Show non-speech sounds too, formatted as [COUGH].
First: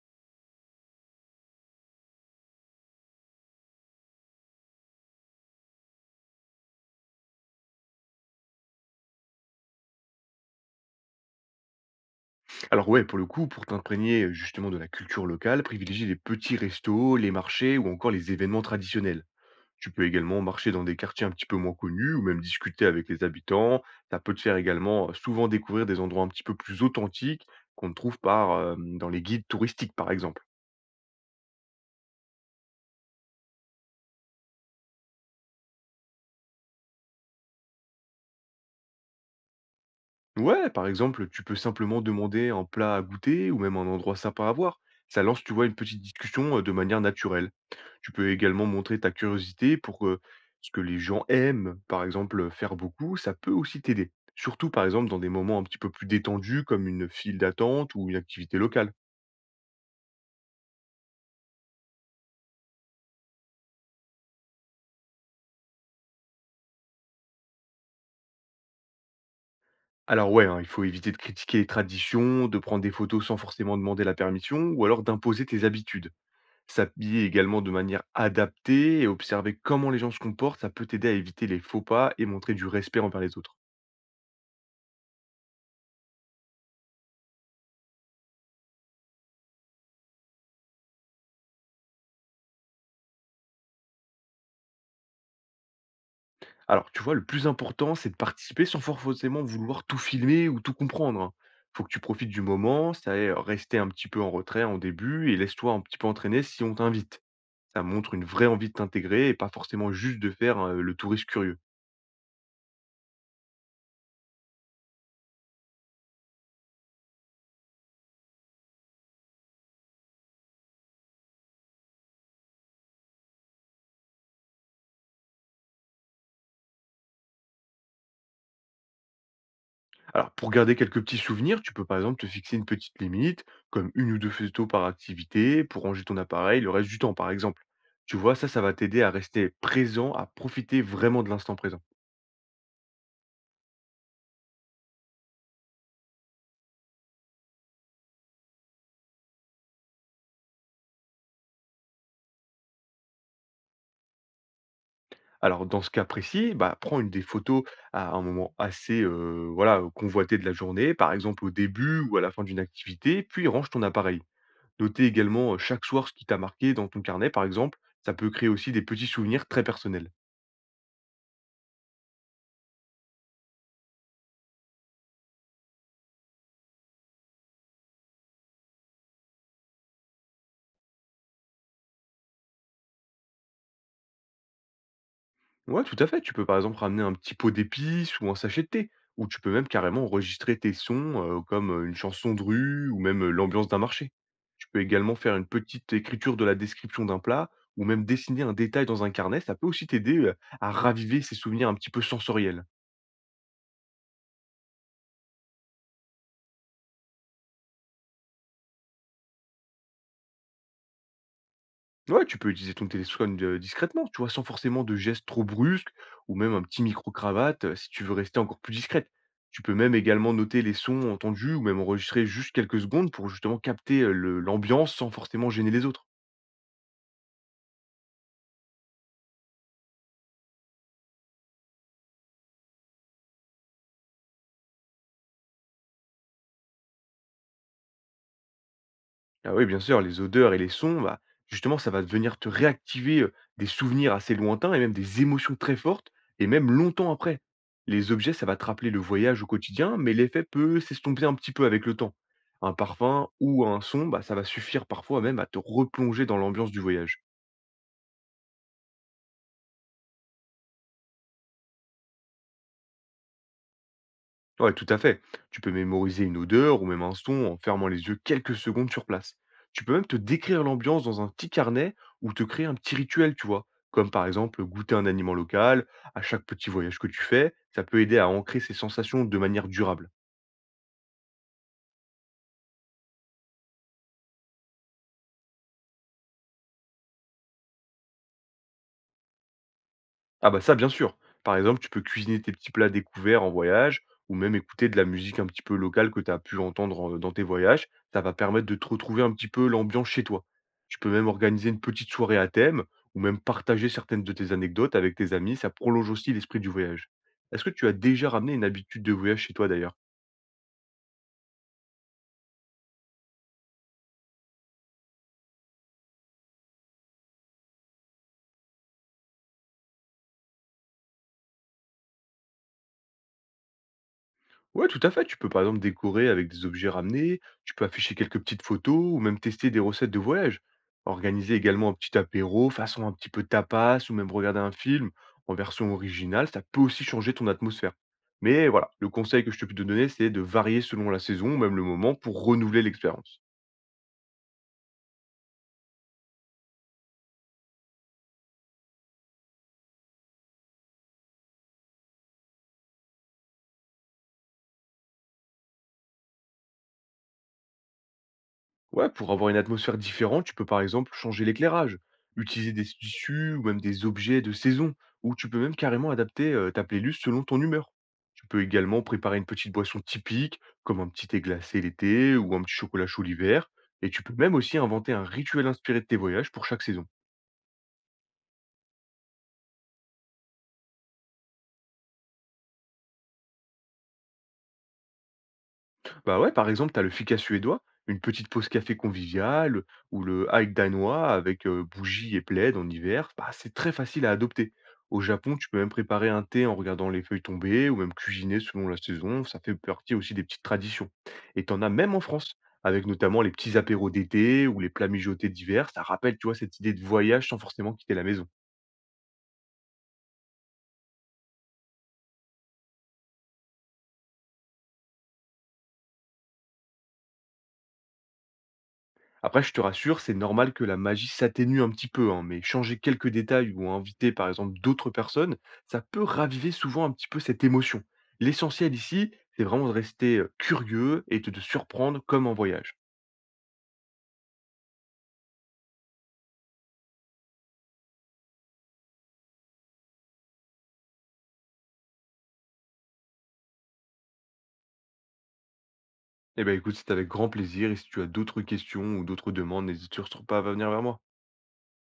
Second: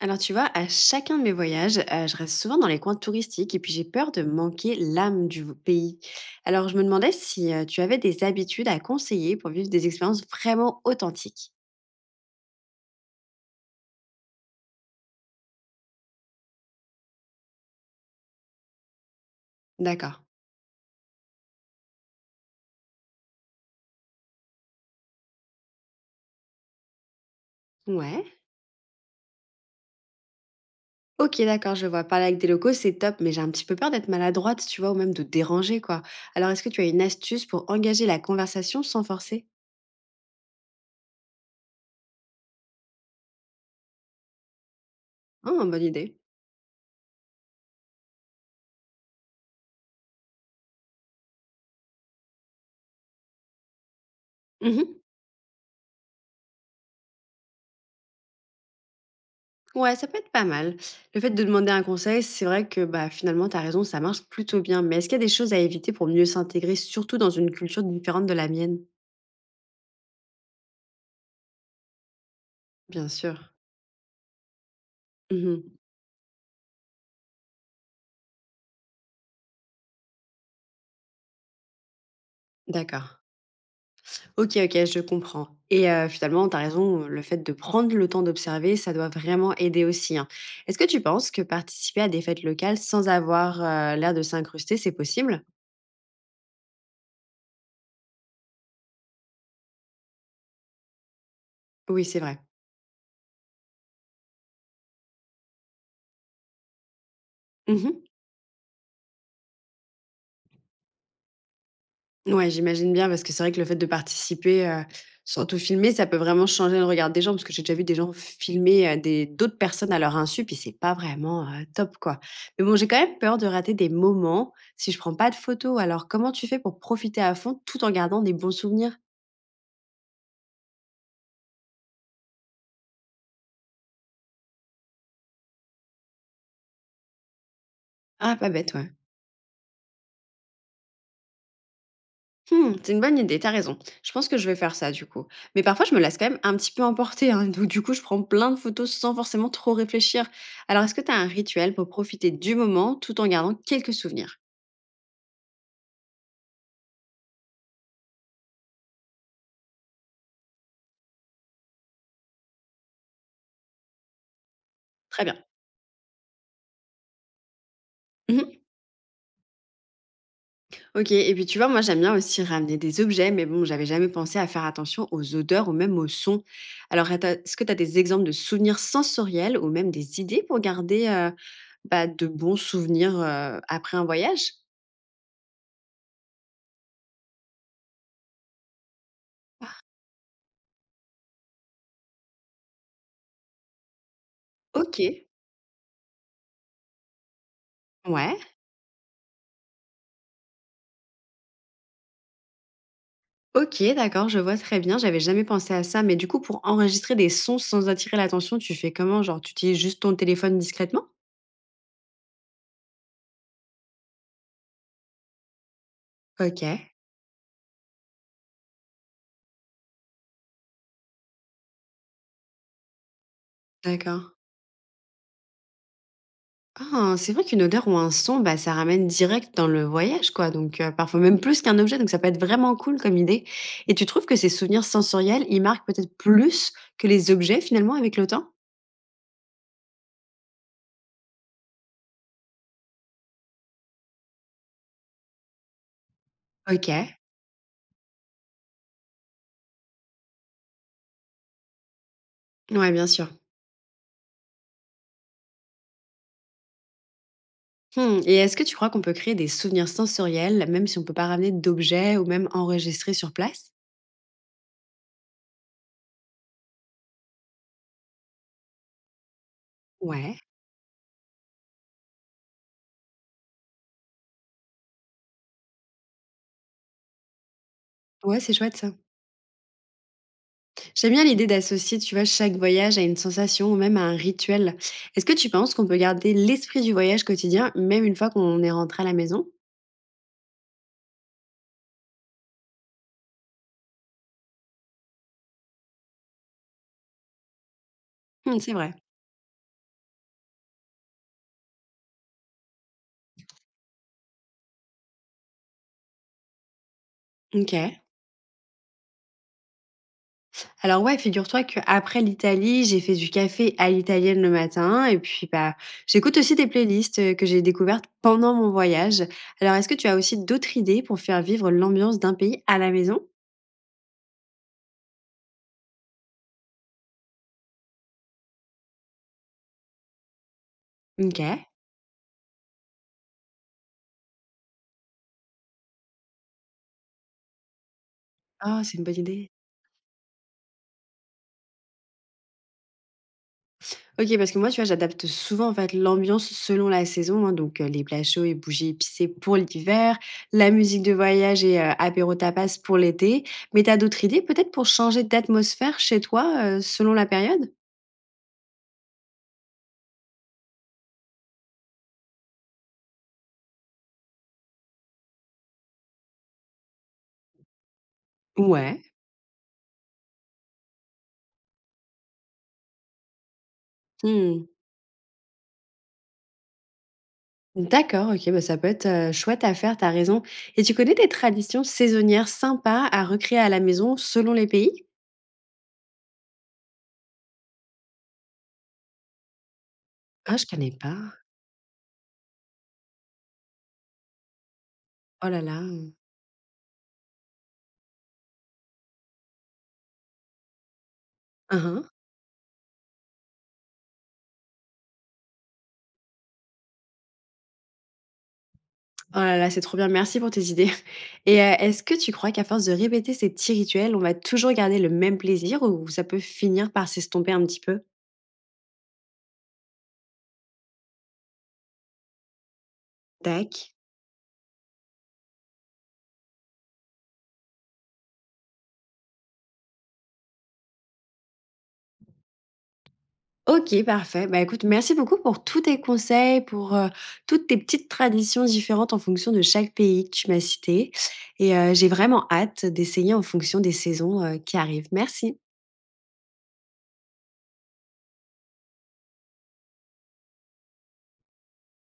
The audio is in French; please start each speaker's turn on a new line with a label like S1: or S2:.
S1: Alors tu vois, à chacun de mes voyages, je reste souvent dans les coins touristiques et puis j'ai peur de manquer l'âme du pays. Alors je me demandais si tu avais des habitudes à conseiller pour vivre des expériences vraiment authentiques.
S2: Alors ouais, pour le coup, pour t'imprégner justement de la culture locale, privilégie les petits restos, les marchés ou encore les événements traditionnels. Tu peux
S1: D'accord.
S2: également marcher dans des quartiers un petit peu moins connus ou même discuter avec les habitants. Ça peut te faire également souvent découvrir des endroits un petit peu plus authentiques qu'on ne trouve
S1: Ouais.
S2: pas dans les guides touristiques, par exemple.
S1: Ok, d'accord, je vois. Parler avec des locaux, c'est top, mais j'ai un petit peu peur d'être maladroite, tu vois, ou même de déranger, quoi. Alors est-ce que tu as une astuce pour engager la conversation sans forcer?
S2: Ouais, par exemple, tu peux simplement demander un plat à goûter ou même un endroit sympa à voir. Ça lance,
S1: Ah,
S2: tu vois, une
S1: bonne
S2: petite
S1: idée.
S2: discussion de manière naturelle. Tu peux également montrer ta curiosité pour ce que les gens aiment, par exemple, faire beaucoup, ça peut aussi t'aider. Surtout, par
S1: Mhm.
S2: exemple, dans des moments un petit peu plus détendus, comme une file d'attente ou une activité locale.
S1: Ouais, ça peut être pas mal. Le fait de demander un conseil, c'est vrai que bah, finalement, tu as raison, ça marche plutôt bien. Mais est-ce qu'il y a des choses à éviter pour mieux s'intégrer, surtout dans une culture différente de la mienne?
S2: Alors ouais, hein, il faut éviter de critiquer les traditions, de prendre des
S1: Bien
S2: photos sans
S1: sûr.
S2: forcément demander la permission, ou alors d'imposer tes
S1: Mhm.
S2: habitudes. S'habiller également de manière adaptée et observer comment les gens se comportent, ça peut t'aider à éviter les faux pas et montrer du respect
S1: D'accord.
S2: envers les autres.
S1: Ok, ok, je comprends. Et finalement, tu as raison, le fait de prendre le temps d'observer, ça doit vraiment aider aussi, hein. Est-ce que tu penses que participer à des fêtes locales sans avoir l'air de s'incruster, c'est possible?
S2: Alors, tu vois, le plus important, c'est de participer sans forcément vouloir tout filmer ou tout comprendre, hein. Faut que tu
S1: Oui, c'est
S2: profites
S1: vrai.
S2: du moment, ça est rester un petit peu en retrait en début et laisse-toi un petit peu entraîner si on t'invite. Ça
S1: Mhm.
S2: montre une vraie envie de t'intégrer et pas forcément juste de faire le touriste curieux.
S1: Ouais, j'imagine bien parce que c'est vrai que le fait de participer, sans filmer, ça peut vraiment changer le regard des gens parce que j'ai déjà vu des gens filmer, des d'autres personnes à leur insu, puis c'est pas vraiment, top, quoi. Mais bon, j'ai quand même peur de rater des moments si je prends pas de photos. Alors comment tu fais pour profiter à fond tout en gardant des bons souvenirs?
S2: Alors, pour garder quelques petits souvenirs, tu peux par exemple te fixer une petite limite, comme une ou deux photos par activité, pour ranger ton appareil le reste du temps, par exemple. Tu
S1: Ah,
S2: vois, ça,
S1: pas
S2: ça
S1: bête,
S2: va
S1: ouais.
S2: t'aider à rester présent, à profiter vraiment de l'instant présent.
S1: Mmh, c'est une bonne idée, t'as raison. Je pense que je vais faire ça, du coup. Mais parfois, je me laisse quand même un petit peu emporter, hein, donc du coup, je prends plein de photos sans forcément trop réfléchir. Alors est-ce que t'as un rituel pour profiter du moment tout en gardant quelques souvenirs?
S2: Alors, dans ce cas précis, bah, prends une des photos à un moment assez voilà, convoité de la journée, par exemple au début ou à la fin d'une activité, puis range ton appareil. Notez
S1: Très bien.
S2: également chaque soir ce qui t'a marqué dans ton carnet, par exemple. Ça peut créer
S1: Mmh.
S2: aussi des petits souvenirs très personnels.
S1: OK, et puis tu vois, moi j'aime bien aussi ramener des objets, mais bon, j'avais jamais pensé à faire attention aux odeurs ou même aux sons. Alors est-ce que tu as des exemples de souvenirs sensoriels ou même des idées pour garder, bah, de bons souvenirs, après un voyage?
S2: Ouais, tout à fait. Tu peux par exemple ramener un petit pot d'épices ou un sachet de thé, ou tu peux même carrément enregistrer tes sons comme une chanson de rue ou même l'ambiance d'un marché. Tu peux également
S1: OK.
S2: faire une petite écriture de la description d'un plat ou même
S1: Ouais.
S2: dessiner un détail dans un carnet. Ça peut aussi t'aider à raviver ces souvenirs un petit peu sensoriels.
S1: OK, d'accord, je vois très bien, j'avais jamais pensé à ça, mais du coup pour enregistrer des sons sans attirer l'attention, tu fais comment? Genre tu utilises juste ton téléphone discrètement?
S2: Ouais, tu peux utiliser ton téléphone, discrètement, tu vois? Sans forcément de gestes trop brusques ou même un petit
S1: OK,
S2: micro-cravate, si tu veux rester encore plus discrète. Tu peux même également noter les sons entendus ou même enregistrer juste quelques secondes pour justement capter,
S1: d'accord.
S2: le l'ambiance sans forcément gêner les autres.
S1: Ah, c'est vrai qu'une odeur ou un son, bah, ça ramène direct dans le voyage, quoi. Donc, parfois même plus qu'un objet, donc ça peut être vraiment cool comme idée. Et tu trouves que ces souvenirs sensoriels, ils marquent peut-être plus que les objets finalement avec le temps?
S2: Ah oui, bien sûr, les odeurs et les sons, bah, justement, ça va venir te réactiver des souvenirs assez lointains et même des émotions très fortes, et même longtemps
S1: OK.
S2: après. Les objets, ça va te rappeler le voyage au quotidien, mais l'effet peut s'estomper un petit peu avec le temps. Un
S1: Ouais, bien sûr.
S2: parfum ou un son, bah, ça va suffire parfois même à te replonger dans l'ambiance du voyage.
S1: Mmh, et est-ce que tu crois qu'on peut créer des souvenirs sensoriels, même si on peut pas ramener d'objets ou même enregistrer sur place?
S2: Ouais, tout à fait. Tu peux mémoriser une odeur ou même un son en fermant les yeux quelques secondes sur place. Tu peux même te
S1: Ouais.
S2: décrire l'ambiance dans un petit carnet ou te créer un petit rituel, tu vois. Comme par exemple goûter un aliment local, à chaque petit voyage que tu fais, ça peut aider à
S1: Ouais, c'est
S2: ancrer ces
S1: chouette ça.
S2: sensations de manière durable.
S1: J'aime bien l'idée d'associer, tu vois, chaque voyage à une sensation ou même à un rituel. Est-ce que tu penses qu'on peut garder l'esprit du voyage quotidien, même une fois qu'on est rentré à la maison?
S2: Ah bah ça, bien sûr. Par exemple, tu peux cuisiner tes petits plats découverts en voyage ou même écouter de la musique un petit peu locale que tu as pu entendre dans tes voyages. Ça va
S1: Mmh,
S2: permettre
S1: c'est
S2: de te
S1: vrai.
S2: retrouver un petit peu l'ambiance chez toi. Tu peux même organiser une petite soirée à thème ou même partager certaines de tes anecdotes avec tes amis. Ça prolonge aussi l'esprit du voyage. Est-ce que tu as
S1: OK.
S2: déjà ramené une habitude de voyage chez toi d'ailleurs?
S1: Alors ouais, figure-toi qu'après l'Italie, j'ai fait du café à l'italienne le matin et puis, bah, j'écoute aussi des playlists, que j'ai découvertes pendant mon voyage. Alors est-ce que tu as aussi d'autres idées pour faire vivre l'ambiance d'un pays à la maison?
S2: Ouais, tout à fait. Tu peux par exemple décorer avec des objets ramenés, tu peux afficher quelques petites photos ou même tester des recettes de voyage. Organiser
S1: OK.
S2: également un petit apéro, façon un petit peu tapas ou même regarder un film en version originale, ça peut aussi changer ton atmosphère. Mais
S1: Oh,
S2: voilà,
S1: c'est une
S2: le
S1: bonne
S2: conseil
S1: idée.
S2: que je te peux te donner, c'est de varier selon la saison ou même le moment pour renouveler l'expérience.
S1: OK, parce que moi, tu vois, j'adapte souvent, en fait, l'ambiance selon la saison, hein, donc les plats chauds et bougies épicées pour l'hiver, la musique de voyage et apéro tapas pour l'été. Mais t'as d'autres idées peut-être pour changer d'atmosphère chez toi, selon la période?
S2: Ouais, pour avoir une atmosphère différente, tu peux par exemple changer l'éclairage, utiliser des tissus ou même des objets de saison, ou tu peux même carrément adapter ta playlist selon ton humeur. Tu peux
S1: Ouais.
S2: également préparer une petite boisson typique, comme un petit thé glacé l'été ou un petit chocolat chaud l'hiver, et tu peux même
S1: Mmh.
S2: aussi inventer un rituel inspiré de tes voyages pour chaque saison.
S1: D'accord, OK, bah, ça peut être, chouette à faire, tu raison, et tu connais des traditions saisonnières sympas à recréer à la maison selon les pays?
S2: Bah ouais, par exemple, t'as le fika suédois, une petite pause café conviviale, ou le
S1: Ah, je
S2: hike
S1: connais
S2: danois
S1: pas.
S2: avec bougies et plaid en hiver. Bah, c'est très facile à adopter. Au
S1: Oh
S2: Japon,
S1: là
S2: tu peux
S1: là,
S2: même préparer un thé en regardant les feuilles tomber, ou même cuisiner selon la saison. Ça fait partie aussi des petites traditions. Et
S1: hein,
S2: t'en as
S1: hein.
S2: même en France, avec notamment les petits apéros d'été ou les plats mijotés d'hiver. Ça rappelle, tu vois, cette idée de voyage sans forcément quitter la maison.
S1: Oh là là, c'est trop bien, merci pour tes idées [LAUGHS] et est-ce que tu crois qu'à force de répéter ces petits rituels, on va toujours garder le même plaisir ou ça peut finir par s'estomper un petit peu?
S2: Après, je te rassure, c'est normal que la magie s'atténue un petit peu, hein, mais changer quelques détails
S1: Tac.
S2: ou inviter par exemple d'autres personnes, ça peut raviver souvent un petit peu cette émotion. L'essentiel ici, c'est vraiment de rester curieux et de te surprendre comme en voyage.
S1: OK, parfait. Bah, écoute, merci beaucoup pour tous tes conseils, pour, toutes tes petites traditions différentes en fonction de chaque pays que tu m'as cité, et j'ai vraiment hâte d'essayer en fonction des saisons, qui arrivent. Merci.
S2: Eh bien écoute, c'est avec grand plaisir et si tu as d'autres questions ou d'autres demandes, n'hésite surtout pas à venir vers moi.